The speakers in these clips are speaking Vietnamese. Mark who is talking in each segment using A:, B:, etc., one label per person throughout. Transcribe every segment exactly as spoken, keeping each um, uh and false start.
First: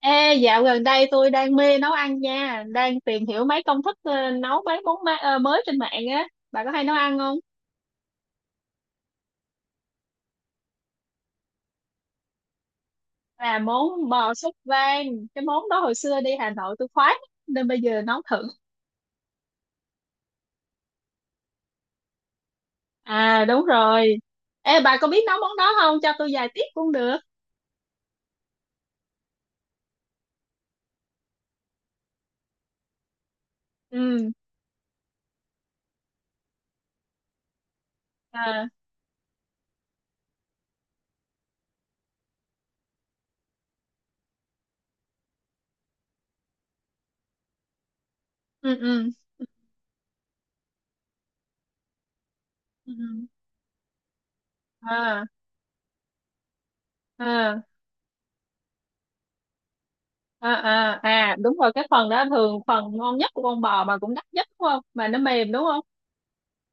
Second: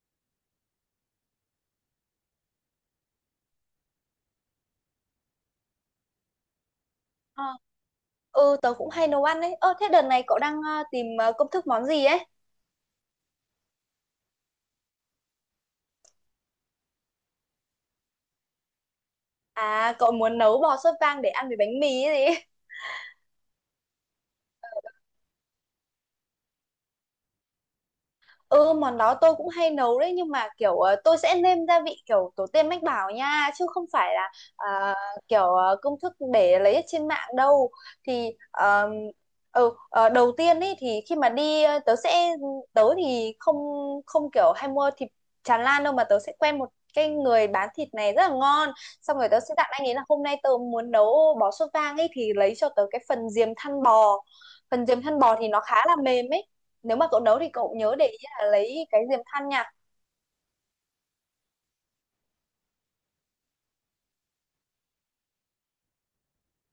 A: Ê, dạo gần đây tôi đang mê nấu ăn nha, đang tìm hiểu mấy công thức ờ, nấu mấy món ma- ờ, mới trên mạng á. Bà có hay nấu ăn không?
B: Ờ, ừ tớ cũng hay nấu ăn đấy. Ơ, thế đợt này cậu đang ờ, tìm ờ, công thức món gì ấy?
A: Là món bò súp vang, cái món đó hồi xưa đi Hà Nội tôi khoái lắm, nên bây giờ nấu thử.
B: À cậu muốn nấu bò sốt vang để ăn với bánh mì ấy gì
A: À đúng rồi. Ê bà có biết nấu món đó không? Cho tôi vài tips cũng được.
B: Ừ, món đó tôi cũng hay nấu đấy, nhưng mà kiểu ờ, tôi sẽ nêm gia vị kiểu tổ tiên mách bảo nha, chứ không phải
A: Ừ.
B: là à, kiểu ờ, công thức để lấy ở trên mạng đâu. Thì
A: À,
B: ờ, ừ, ờ, Đầu tiên ấy thì khi mà đi ờ, tớ sẽ, tớ thì không không kiểu hay mua thịt tràn lan đâu, mà tớ sẽ quen một cái người bán thịt này rất là ngon.
A: ừ, ừ.
B: Xong rồi tớ sẽ dặn anh ấy là hôm nay tớ muốn nấu bò sốt vang ấy, thì lấy cho tớ
A: Ừ,
B: cái
A: ừ.
B: phần diềm thăn bò. Phần diềm thăn
A: À,
B: bò thì nó khá là mềm ấy, nếu mà cậu nấu thì
A: à,
B: cậu nhớ để là lấy cái diềm than nha.
A: à, à, à đúng rồi, cái phần đó thường phần ngon nhất của con bò mà cũng đắt nhất đúng không? Mà nó mềm đúng không?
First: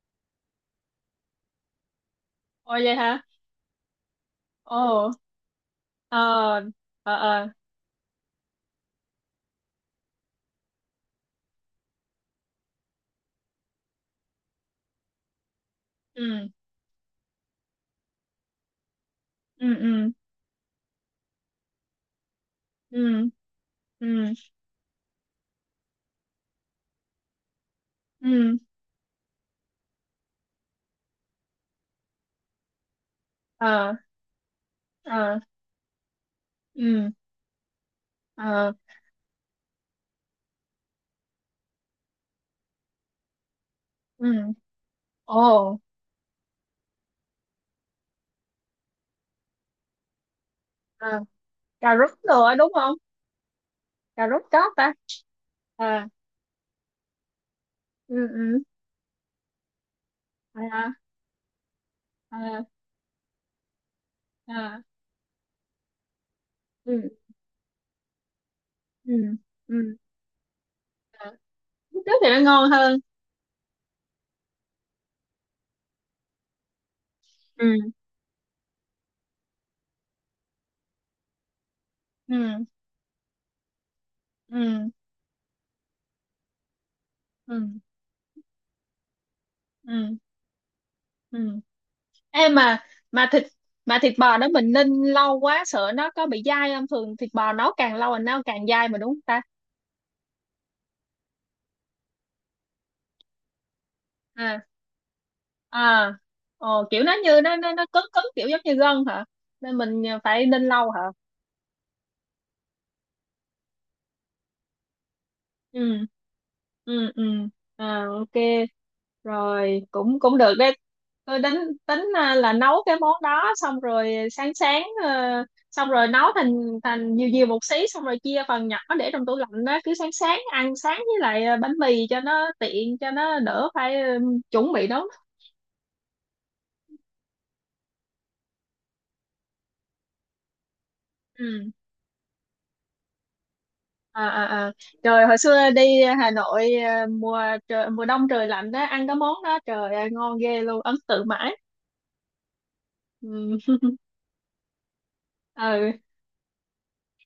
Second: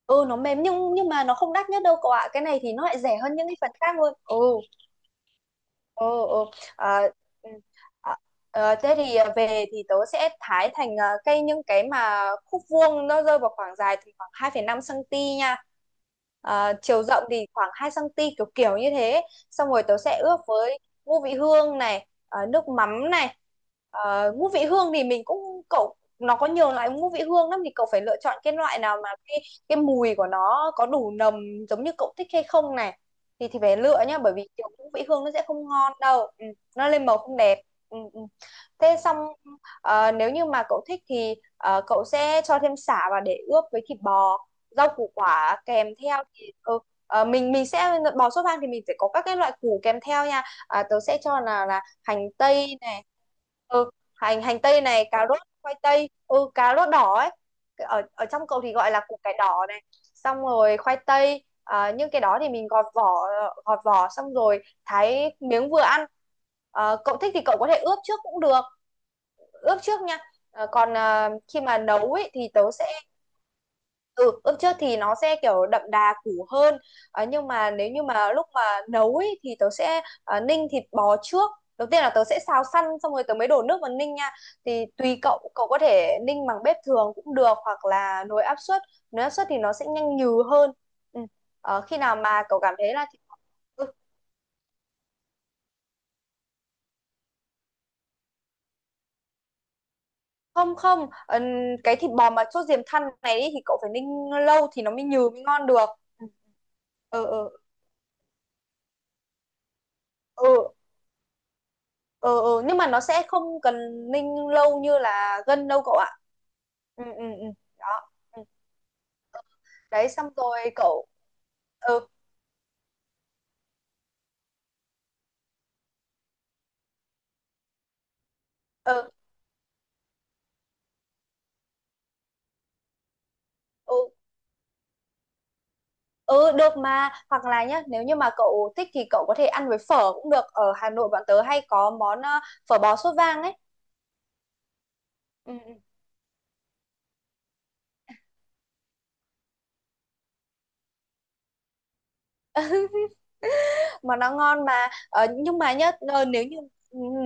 B: Ừ, nó mềm nhưng nhưng mà nó không đắt nhất đâu cậu ạ. Cái này thì
A: Ôi
B: nó
A: vậy
B: lại rẻ
A: hả?
B: hơn những cái phần khác luôn. Ừ.
A: Ồ. Ờ,
B: Ồ, ồ. À,
A: ờ, ờ,
B: ừ. à, ờ, thế thì à, về thì tớ sẽ thái thành à, cây, những cái mà khúc vuông nó rơi vào khoảng dài thì khoảng hai phẩy năm cm nha.
A: ừ,
B: À, chiều rộng thì khoảng hai xăng ti mét, kiểu kiểu như thế. Xong
A: ừ,
B: rồi tớ
A: ừ,
B: sẽ ướp với ngũ vị hương này, à, nước mắm
A: ừ,
B: này.
A: ừ,
B: À, ngũ vị hương thì mình cũng cậu nó có nhiều loại ngũ vị hương lắm, thì cậu phải lựa chọn cái
A: ừ,
B: loại nào mà cái cái mùi của nó có đủ nồng giống như cậu thích hay không này, thì thì phải
A: ờ,
B: lựa nhá, bởi vì kiểu ngũ vị hương nó
A: ờ,
B: sẽ không ngon đâu. Ừ, nó lên
A: ừ,
B: màu không đẹp. Ừ, ừ.
A: ờ,
B: Thế xong, ờ, nếu như mà cậu thích thì ờ, cậu sẽ cho thêm sả vào để ướp với thịt bò.
A: ừ,
B: Rau củ
A: ồ,
B: quả kèm theo thì ừ, ờ, mình mình sẽ, bò sốt vang thì mình sẽ có các cái loại củ kèm theo nha. À, tớ sẽ
A: ờ.
B: cho là là
A: Cà rốt
B: hành
A: nữa đúng
B: tây
A: không?
B: này. ừ,
A: Cà rốt
B: hành hành
A: chóp
B: tây
A: ta.
B: này, cà rốt, khoai
A: À,
B: tây, ừ cà rốt đỏ ấy, ở ở
A: ừ,
B: trong
A: ừ,
B: cậu thì gọi là củ cải đỏ này, xong rồi
A: à,
B: khoai tây. À, nhưng cái đó thì
A: à,
B: mình gọt vỏ, gọt vỏ xong rồi
A: à,
B: thái miếng vừa ăn. Ờ,
A: ừ,
B: cậu thích thì cậu có thể ướp trước cũng được,
A: ừ, ừ,
B: ướp trước nha. Ờ, còn à,
A: à.
B: khi mà
A: Lúc trước
B: nấu
A: thì
B: ấy
A: nó
B: thì
A: ngon
B: tớ sẽ,
A: hơn.
B: ừ, ướp trước thì nó sẽ kiểu đậm đà củ hơn. Ờ, nhưng
A: Ừ,
B: mà nếu như mà lúc mà nấu ấy thì tớ sẽ à, ninh thịt bò trước. Đầu tiên là tớ sẽ xào
A: ừ,
B: săn, xong rồi tớ mới đổ nước vào ninh nha. Thì
A: ừ,
B: tùy cậu cậu có thể ninh bằng bếp thường cũng được,
A: ừ,
B: hoặc là nồi áp suất. Nếu áp suất thì nó sẽ nhanh
A: ừ,
B: nhừ hơn. Ừ.
A: ừ.
B: Ờ, khi nào mà
A: em
B: cậu cảm
A: mà
B: thấy là thịt,
A: mà thịt
B: ừ,
A: mà thịt bò đó mình ninh lâu quá sợ nó có bị dai không, thường thịt bò nấu càng lâu là nó càng dai mà đúng không ta?
B: không không, ờ, cái thịt bò mà sốt diềm thăn này ý, thì cậu phải ninh
A: Ờ.
B: lâu thì nó mới nhừ, mới ngon được.
A: À, ờ, kiểu nó
B: Ừ,
A: như
B: ừ,
A: nó nó nó cứng cứng, kiểu giống như gân hả, nên mình phải ninh
B: ừ,
A: lâu hả?
B: ừ, ừ, ừ. Nhưng mà nó sẽ không cần ninh lâu như là gân đâu
A: Ừ,
B: cậu ạ. Ừ,
A: ừ, ừ,
B: ừ, ừ.
A: à,
B: Đó.
A: ok.
B: Ừ.
A: Rồi
B: Đấy
A: cũng
B: xong
A: cũng được
B: rồi
A: đấy.
B: cậu,
A: Tôi tính tính
B: ừ,
A: à, là nấu cái món đó, xong rồi sáng sáng ờ, xong rồi nấu thành thành nhiều nhiều một xí, xong rồi chia phần nhỏ
B: ừ,
A: để trong tủ lạnh đó, cứ sáng sáng ăn sáng với lại à, bánh mì cho nó tiện, cho nó đỡ
B: ừ,
A: phải ừ, chuẩn bị nấu.
B: ừ, được mà. Hoặc là nhá, nếu như mà cậu thích thì cậu có thể ăn với phở cũng được. Ở Hà Nội bọn tớ hay
A: Ừ,
B: có món ờ, phở bò sốt vang ấy.
A: à, à, à. Trời, hồi
B: Ừ,
A: xưa
B: ừ.
A: đi Hà Nội à, mùa trời, mùa đông trời lạnh đó, ăn cái món đó trời ơi, ngon ghê luôn, ấn tượng mãi. Ừ,
B: Mà nó ngon mà. Ờ, nhưng mà
A: ừ,
B: nhá, ờ, nếu như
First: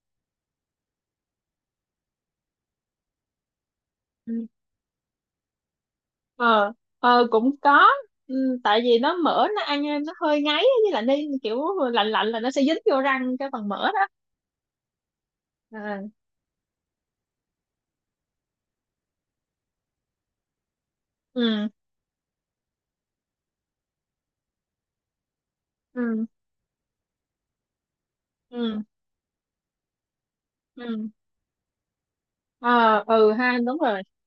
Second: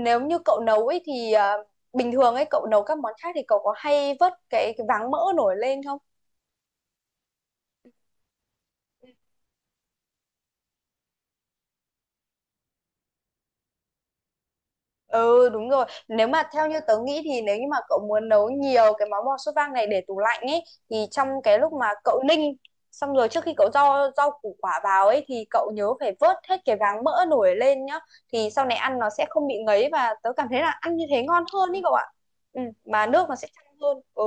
B: nếu như cậu nấu ấy thì, ờ, bình thường ấy cậu nấu các món khác thì cậu có hay vớt
A: ừ.
B: cái, cái váng mỡ nổi lên không?
A: Ờ, ờ, cũng có. Ừ, tại vì nó mỡ nó ăn nó hơi ngấy với lại, nên kiểu lạnh lạnh là nó sẽ dính vô răng cái phần mỡ đó.
B: Ừ, đúng rồi.
A: À,
B: Nếu mà theo như tớ nghĩ thì nếu như mà cậu muốn nấu nhiều cái món bò sốt vang này để tủ lạnh ấy, thì trong cái
A: ừ,
B: lúc mà cậu ninh xong rồi, trước khi cậu rau rau củ quả vào ấy, thì cậu nhớ phải
A: ừ,
B: vớt hết cái váng mỡ nổi lên nhá. Thì sau này
A: ừ,
B: ăn nó sẽ không bị ngấy. Và tớ cảm thấy là ăn như
A: ừ,
B: thế ngon hơn ý cậu ạ. Ừ,
A: ờ,
B: mà nước
A: ừ
B: nó sẽ
A: ha,
B: trong
A: đúng
B: hơn.
A: rồi.
B: Ừ,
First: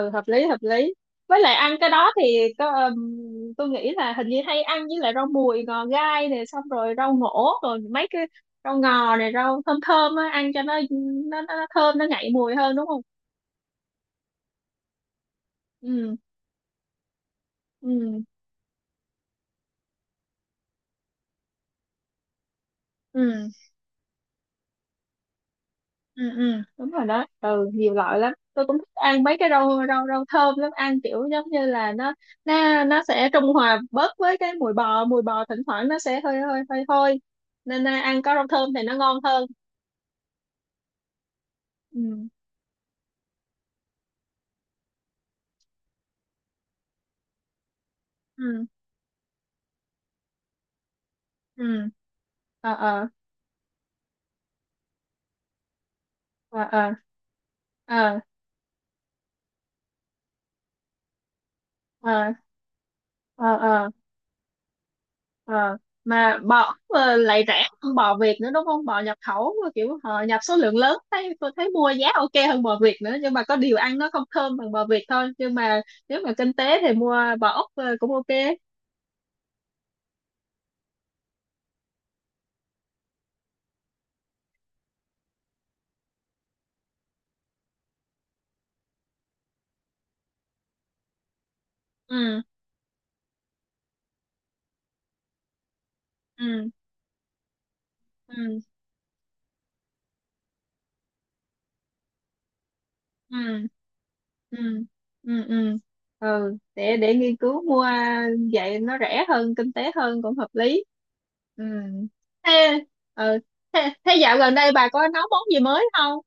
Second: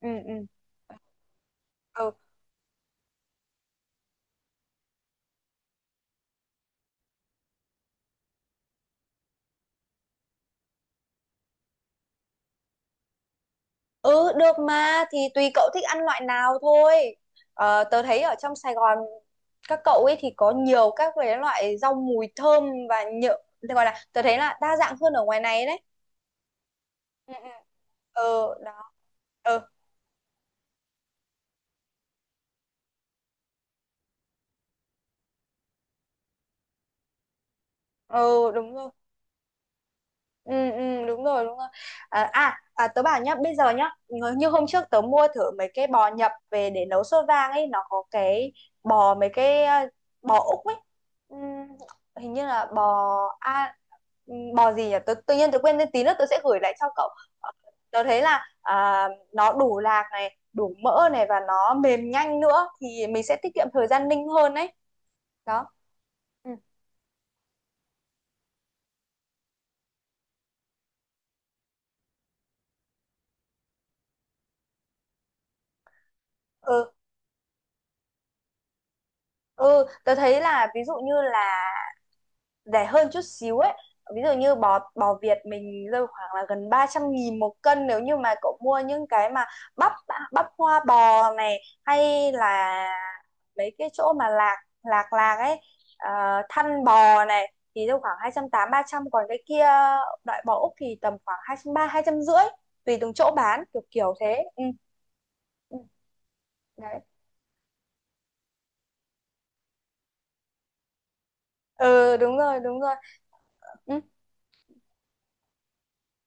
B: ừ,
A: hợp
B: ừ,
A: lý hợp lý. Với lại ăn cái đó
B: ừ.
A: thì có ừm, tôi nghĩ là hình như hay ăn với lại rau mùi ngò gai này, xong rồi rau ngổ, rồi mấy cái rau ngò này, rau thơm thơm á, ăn cho nó nó, nó nó thơm, nó ngậy mùi hơn đúng không?
B: Ừ, được mà, thì tùy cậu thích ăn
A: Ừ,
B: loại nào thôi. Ờ, tớ thấy
A: ừ,
B: ở trong Sài Gòn các cậu ấy thì có nhiều các cái loại rau mùi thơm và
A: ừ,
B: nhựa, tớ gọi là tớ thấy là đa dạng hơn ở ngoài này đấy.
A: ừ, ừ, đúng rồi đó,
B: Ừ, ừ.
A: ừ, nhiều loại lắm,
B: Ừ,
A: tôi cũng thích
B: đó.
A: ăn mấy cái
B: Ừ,
A: rau rau rau thơm lắm, ăn kiểu giống như là nó nó nó sẽ trung hòa bớt với cái mùi bò mùi bò thỉnh thoảng nó sẽ hơi hơi hơi hôi, nên à, ăn có rau
B: ừ,
A: thơm
B: đúng
A: thì
B: rồi.
A: nó ngon hơn
B: Ừ, ừ, đúng rồi, đúng rồi.
A: Ừ,
B: À, à, à tớ bảo nhá, bây giờ nhá, ngờ- như hôm trước tớ mua thử mấy cái bò nhập về để nấu sốt vang ấy, nó có cái
A: ừ,
B: bò mấy cái à, bò Úc ấy.
A: ừ,
B: Ừm, Hình như là
A: ờ,
B: bò,
A: ờ,
B: a ừm, bò gì nhỉ, tớ, tự nhiên tớ quên tên, tí nữa tớ sẽ gửi
A: ờ,
B: lại cho
A: ờ,
B: cậu. Ờ, tớ
A: ờ,
B: thấy là à, nó đủ lạc này, đủ mỡ này, và nó mềm
A: ờ,
B: nhanh nữa, thì mình sẽ tiết
A: ờ,
B: kiệm thời
A: ờ.
B: gian ninh hơn đấy. Đó.
A: Ờ, mà
B: Ừ,
A: bò ờ, lại rẻ hơn bò Việt nữa đúng không? Bò nhập khẩu mà kiểu ờ, nhập số lượng lớn, thấy tôi thấy mua giá ok hơn bò Việt nữa, nhưng mà có điều ăn nó không thơm bằng bò Việt thôi, nhưng mà nếu mà kinh tế
B: ừ.
A: thì mua bò Úc ờ, cũng ok.
B: Ừ, tớ thấy là ví dụ như là rẻ hơn chút xíu ấy. Ví dụ như bò bò Việt mình rơi khoảng là gần ba trăm nghìn một cân, nếu như mà cậu mua những cái mà bắp bắp hoa bò này, hay
A: Ừ,
B: là mấy cái chỗ mà lạc lạc lạc ấy, ờ,
A: ừ,
B: thăn bò này, thì rơi khoảng hai trăm
A: ừ,
B: tám mươi ba trăm. Còn cái kia, loại bò Úc thì tầm khoảng hai hai trăm ba mươi, hai trăm rưỡi, tùy từng chỗ bán,
A: ừ,
B: kiểu kiểu thế.
A: ừ,
B: Ừ.
A: ừ, ừ,
B: Ừ,
A: ừ, để
B: đấy.
A: để nghiên cứu mua. Vậy nó rẻ hơn kinh tế hơn cũng hợp lý. Ừ.
B: Ừ, đúng rồi,
A: Thế,
B: đúng rồi.
A: ờ, thế,
B: Ừ.
A: thế dạo gần đây bà có nấu món gì mới không?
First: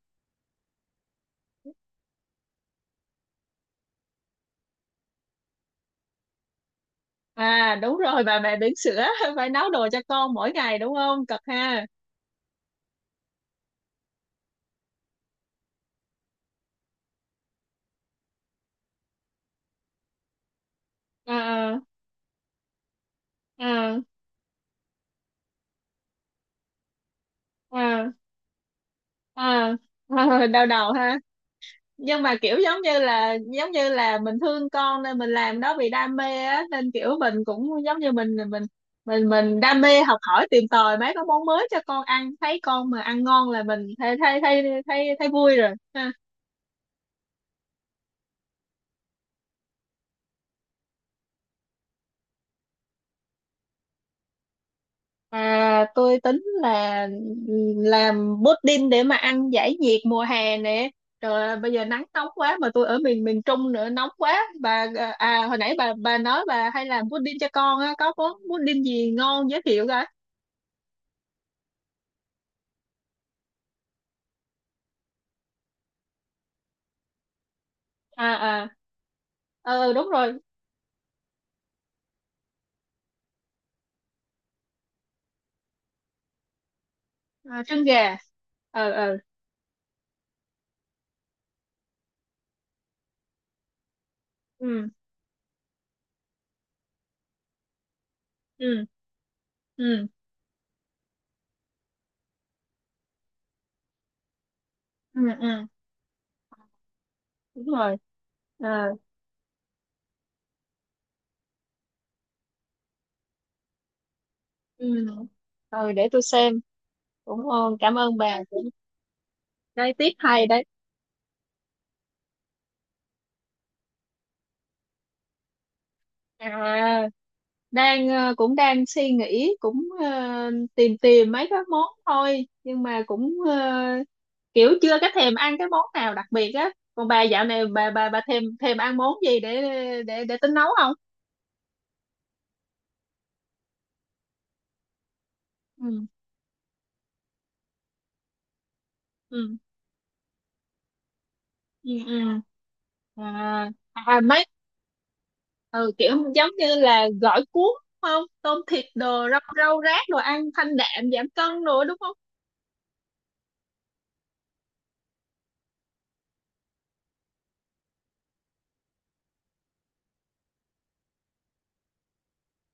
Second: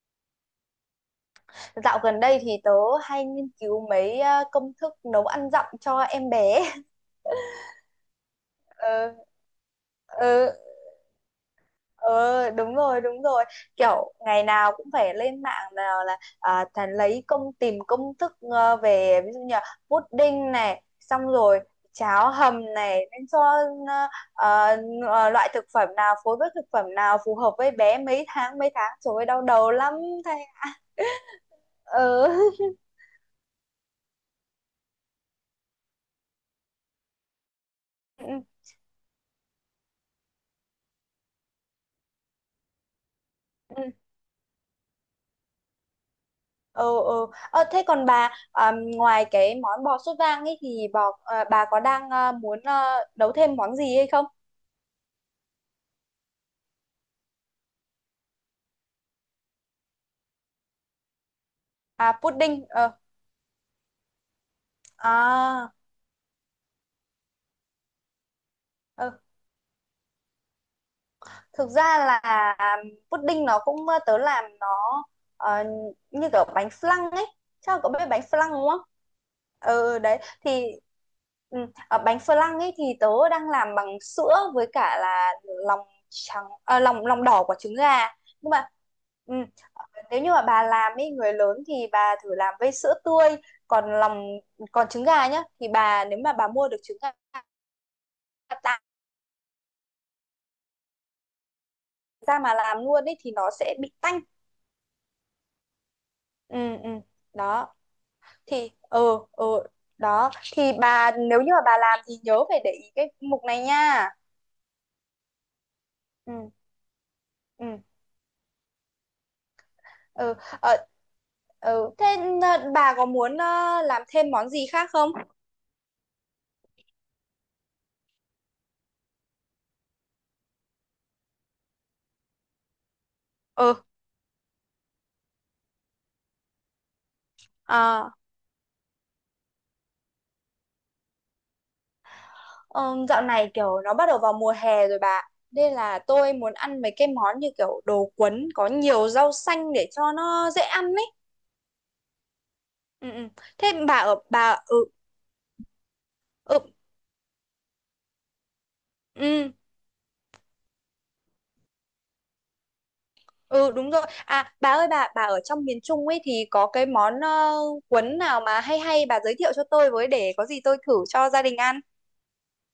B: Dạo gần đây thì tớ hay nghiên cứu mấy ờ, công thức nấu ăn dặm cho em bé.
A: À đúng rồi, bà mẹ bỉm sữa
B: Ờ,
A: phải nấu đồ cho con
B: ừ,
A: mỗi ngày đúng không, cực ha?
B: ừ, đúng rồi, đúng rồi. Kiểu ngày nào cũng phải lên mạng, nào là à, thà lấy công tìm công thức ờ, về ví dụ như là pudding này, xong rồi
A: À,
B: cháo hầm này, nên cho
A: à,
B: ờ, ờ, ờ, loại thực phẩm nào phối với thực phẩm nào phù hợp với bé
A: à,
B: mấy tháng, mấy tháng, trời ơi đau đầu
A: à,
B: lắm. Thầy.
A: à, đau đầu ha.
B: Ừ.
A: Nhưng mà kiểu giống như là giống như là mình thương con nên mình làm đó vì đam mê á, nên kiểu mình cũng giống như mình mình mình mình đam mê học hỏi tìm tòi mấy cái món mới cho con ăn, thấy con mà ăn ngon là mình thấy thấy thấy thấy, thấy vui rồi.
B: Ừ, ừ. ờ, Thế còn bà, à, ngoài cái món bò sốt vang ấy thì bò à, bà có đang à, muốn à, nấu thêm món gì hay không?
A: À, tôi tính là ừ, làm pudding để mà ăn giải nhiệt mùa hè nè. Trời ơi, bây giờ nắng
B: À
A: nóng quá,
B: pudding
A: mà
B: ờ
A: tôi ở miền miền Trung nữa, nóng quá. Bà à à, hồi
B: à,
A: nãy bà bà nói bà hay làm pudding cho con á, có món pudding gì
B: ờ.
A: ngon giới thiệu coi.
B: Thực ra là pudding nó cũng, tớ làm nó ờ, như kiểu bánh flan ấy. Chắc là cậu biết bánh
A: À,
B: flan
A: à.
B: đúng không?
A: Ờ
B: Ừ
A: đúng
B: đấy.
A: rồi.
B: Thì ừ, ở bánh flan ấy thì tớ đang làm bằng sữa với cả là lòng trắng, à, lòng lòng đỏ của
A: À,
B: trứng
A: trứng
B: gà.
A: gà.
B: Nhưng mà
A: Ờ, ờ.
B: ừ, nếu như mà bà làm ấy, người lớn, thì bà thử làm với sữa tươi. Còn lòng,
A: Ừ,
B: còn trứng gà nhá, thì bà, nếu mà bà mua được trứng gà tạo
A: ừ, ừ,
B: ra mà làm luôn ấy thì nó sẽ bị tanh.
A: ừ, ừ,
B: Ừ, ừ.
A: đúng
B: Đó
A: rồi.
B: thì
A: À,
B: ừ, ừ. Đó thì bà, nếu như mà bà làm thì nhớ phải để ý cái mục này nha.
A: ừ. Rồi để tôi
B: Ừ,
A: xem. Cũng
B: ừ,
A: ngon, cảm ơn bà. Cũng- Đây tiếp
B: ừ.
A: hay đấy.
B: ờ, ừ thế, ờ, bà có muốn ờ, làm thêm món gì khác không?
A: À, đang ờ, cũng đang suy nghĩ, cũng ờ, tìm tìm mấy cái món thôi, nhưng mà cũng ờ,
B: Ừ.
A: kiểu chưa có thèm ăn cái món nào đặc biệt á, còn bà dạo này bà bà
B: à,
A: bà thèm thèm ăn món gì để để để tính nấu không?
B: ờ, Dạo này kiểu nó bắt đầu vào mùa hè rồi bà, nên là
A: Ừ,
B: tôi muốn ăn mấy cái món như kiểu đồ cuốn có nhiều rau
A: ừ,
B: xanh để cho nó dễ ăn ấy.
A: ừ, ừ,
B: Ừ, ừ.
A: à,
B: Thế bà ở
A: à mấy
B: bà, ừ,
A: ừ, kiểu giống
B: ừ,
A: như là gỏi cuốn đúng không, tôm thịt đồ rau
B: ừ.
A: rau rác, đồ ăn thanh đạm giảm cân đồ đúng không?
B: Ừ, đúng rồi. À bà ơi, bà bà ở trong miền Trung ấy thì có cái món ờ, cuốn nào mà hay hay bà giới thiệu cho tôi với, để có gì tôi thử cho gia đình ăn.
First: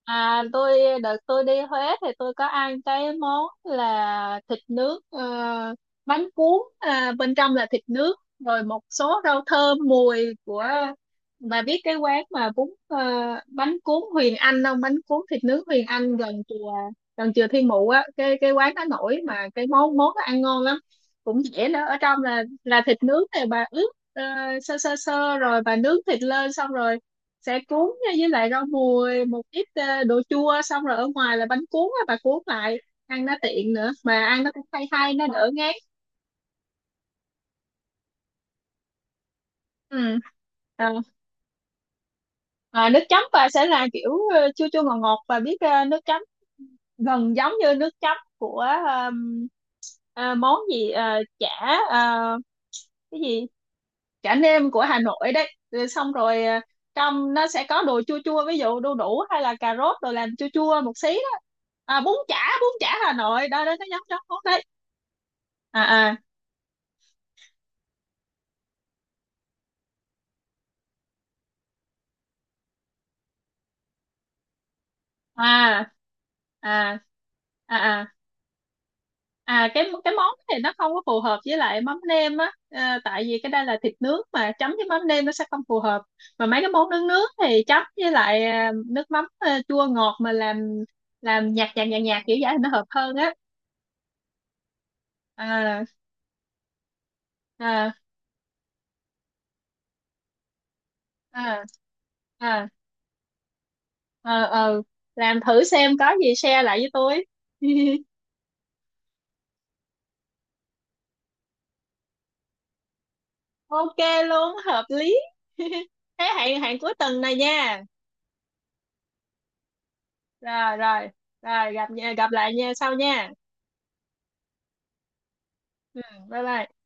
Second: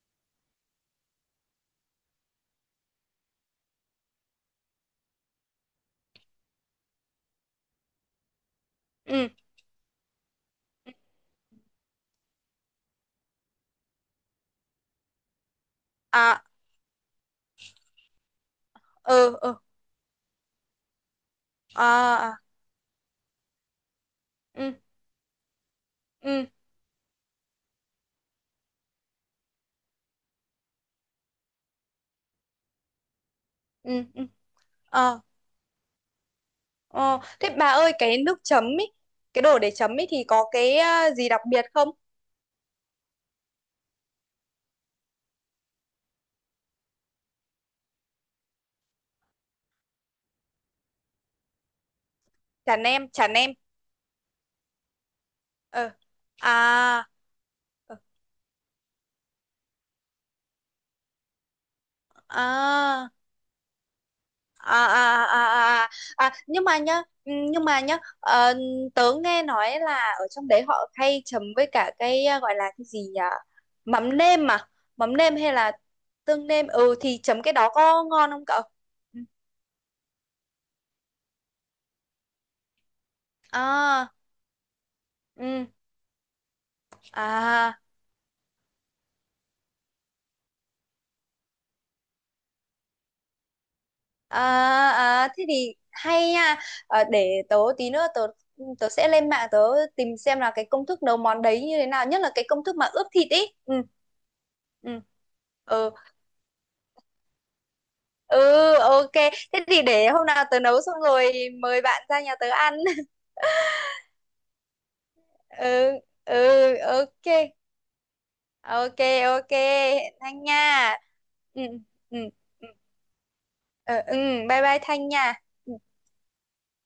A: À, tôi đợt tôi đi Huế thì tôi có ăn cái món là thịt nướng ờ, bánh cuốn à, bên trong là thịt nướng rồi một số
B: Ừ.
A: rau thơm mùi của, bà biết cái quán mà bún ờ, bánh cuốn Huyền Anh không, bánh cuốn thịt nướng Huyền Anh gần
B: À,
A: chùa gần chùa Thiên Mụ á, cái cái quán đó nổi
B: ừ,
A: mà
B: ừ,
A: cái món món đó ăn ngon lắm, cũng dễ nữa, ở trong
B: à, à,
A: là là thịt nướng thì bà ướp ờ,
B: ừ,
A: sơ sơ sơ rồi bà nướng thịt
B: ừ,
A: lên, xong rồi sẽ cuốn nha, với lại rau mùi, một ít ờ, đồ chua, xong rồi ở ngoài là bánh cuốn á, bà cuốn lại, ăn nó tiện nữa
B: ừ,
A: mà
B: ừ.
A: ăn nó cũng hay hay,
B: Ờ,
A: nó đỡ ngán.
B: ờ. Thế bà ơi, cái nước chấm ấy, cái đồ để chấm ấy
A: Ừ.
B: thì có cái
A: À,
B: ờ, gì đặc biệt không?
A: à, nước chấm bà sẽ là kiểu ờ, chua chua ngọt ngọt, bà biết ờ, nước chấm gần giống như nước chấm của ờm, ờ, món gì, ờ, chả, ờ,
B: Chả nem,
A: cái
B: chả
A: gì,
B: nem.
A: chả nêm của Hà Nội đấy, rồi
B: Ờ.
A: xong rồi ờ,
B: À,
A: trong nó sẽ có
B: ờ,
A: đồ chua chua, ví dụ đu đủ hay là cà rốt rồi làm chua chua một xí đó, à, bún chả bún chả
B: à
A: Hà Nội đó, đó nó giống giống món đó.
B: à, à, à, à.
A: À,
B: À nhưng mà nhá, ừ, nhưng mà nhá, ờ, tớ nghe nói là ở trong đấy họ hay chấm với cả cái à, gọi là cái gì nhỉ, mắm nêm mà, mắm nêm hay là
A: à,
B: tương nêm,
A: à,
B: ừ, thì chấm cái
A: à,
B: đó
A: à,
B: có
A: à,
B: ngon không cậu? Ừ.
A: à, cái cái món thì nó không có phù hợp với lại mắm nêm á. Ờ, tại vì cái đây là thịt
B: À,
A: nướng mà chấm với mắm nêm nó sẽ không
B: ừ,
A: phù hợp, mà mấy cái món nướng nướng thì
B: à,
A: chấm với lại à, nước mắm à, chua ngọt mà làm làm nhạt nhạt nhạt nhạt kiểu vậy thì nó hợp hơn á.
B: à. À thế thì
A: À,
B: hay nha. Ờ, để tớ tí
A: à,
B: nữa tớ, tớ sẽ lên mạng, tớ tìm xem là cái công thức nấu món
A: à,
B: đấy như thế nào, nhất là cái công
A: à,
B: thức mà ướp thịt ý. Ừ,
A: ờ, ờ.
B: ừ,
A: Làm thử xem
B: ừ,
A: có gì share lại với tôi.
B: ừ, ok. Thế thì để hôm nào tớ nấu xong rồi mời bạn ra nhà tớ ăn.
A: Ok, luôn hợp lý.
B: Ừ,
A: Thế hẹn
B: ừ.
A: hẹn cuối tuần
B: Ok,
A: này nha.
B: ok, ok. Thanh nha.
A: Rồi, rồi,
B: Ừ,
A: rồi, gặp nha
B: ừ,
A: gặp lại
B: ừ,
A: nha, sau nha.
B: ừ, ừ, bye bye Thanh nha. Ừ.
A: Ừ, bye bye.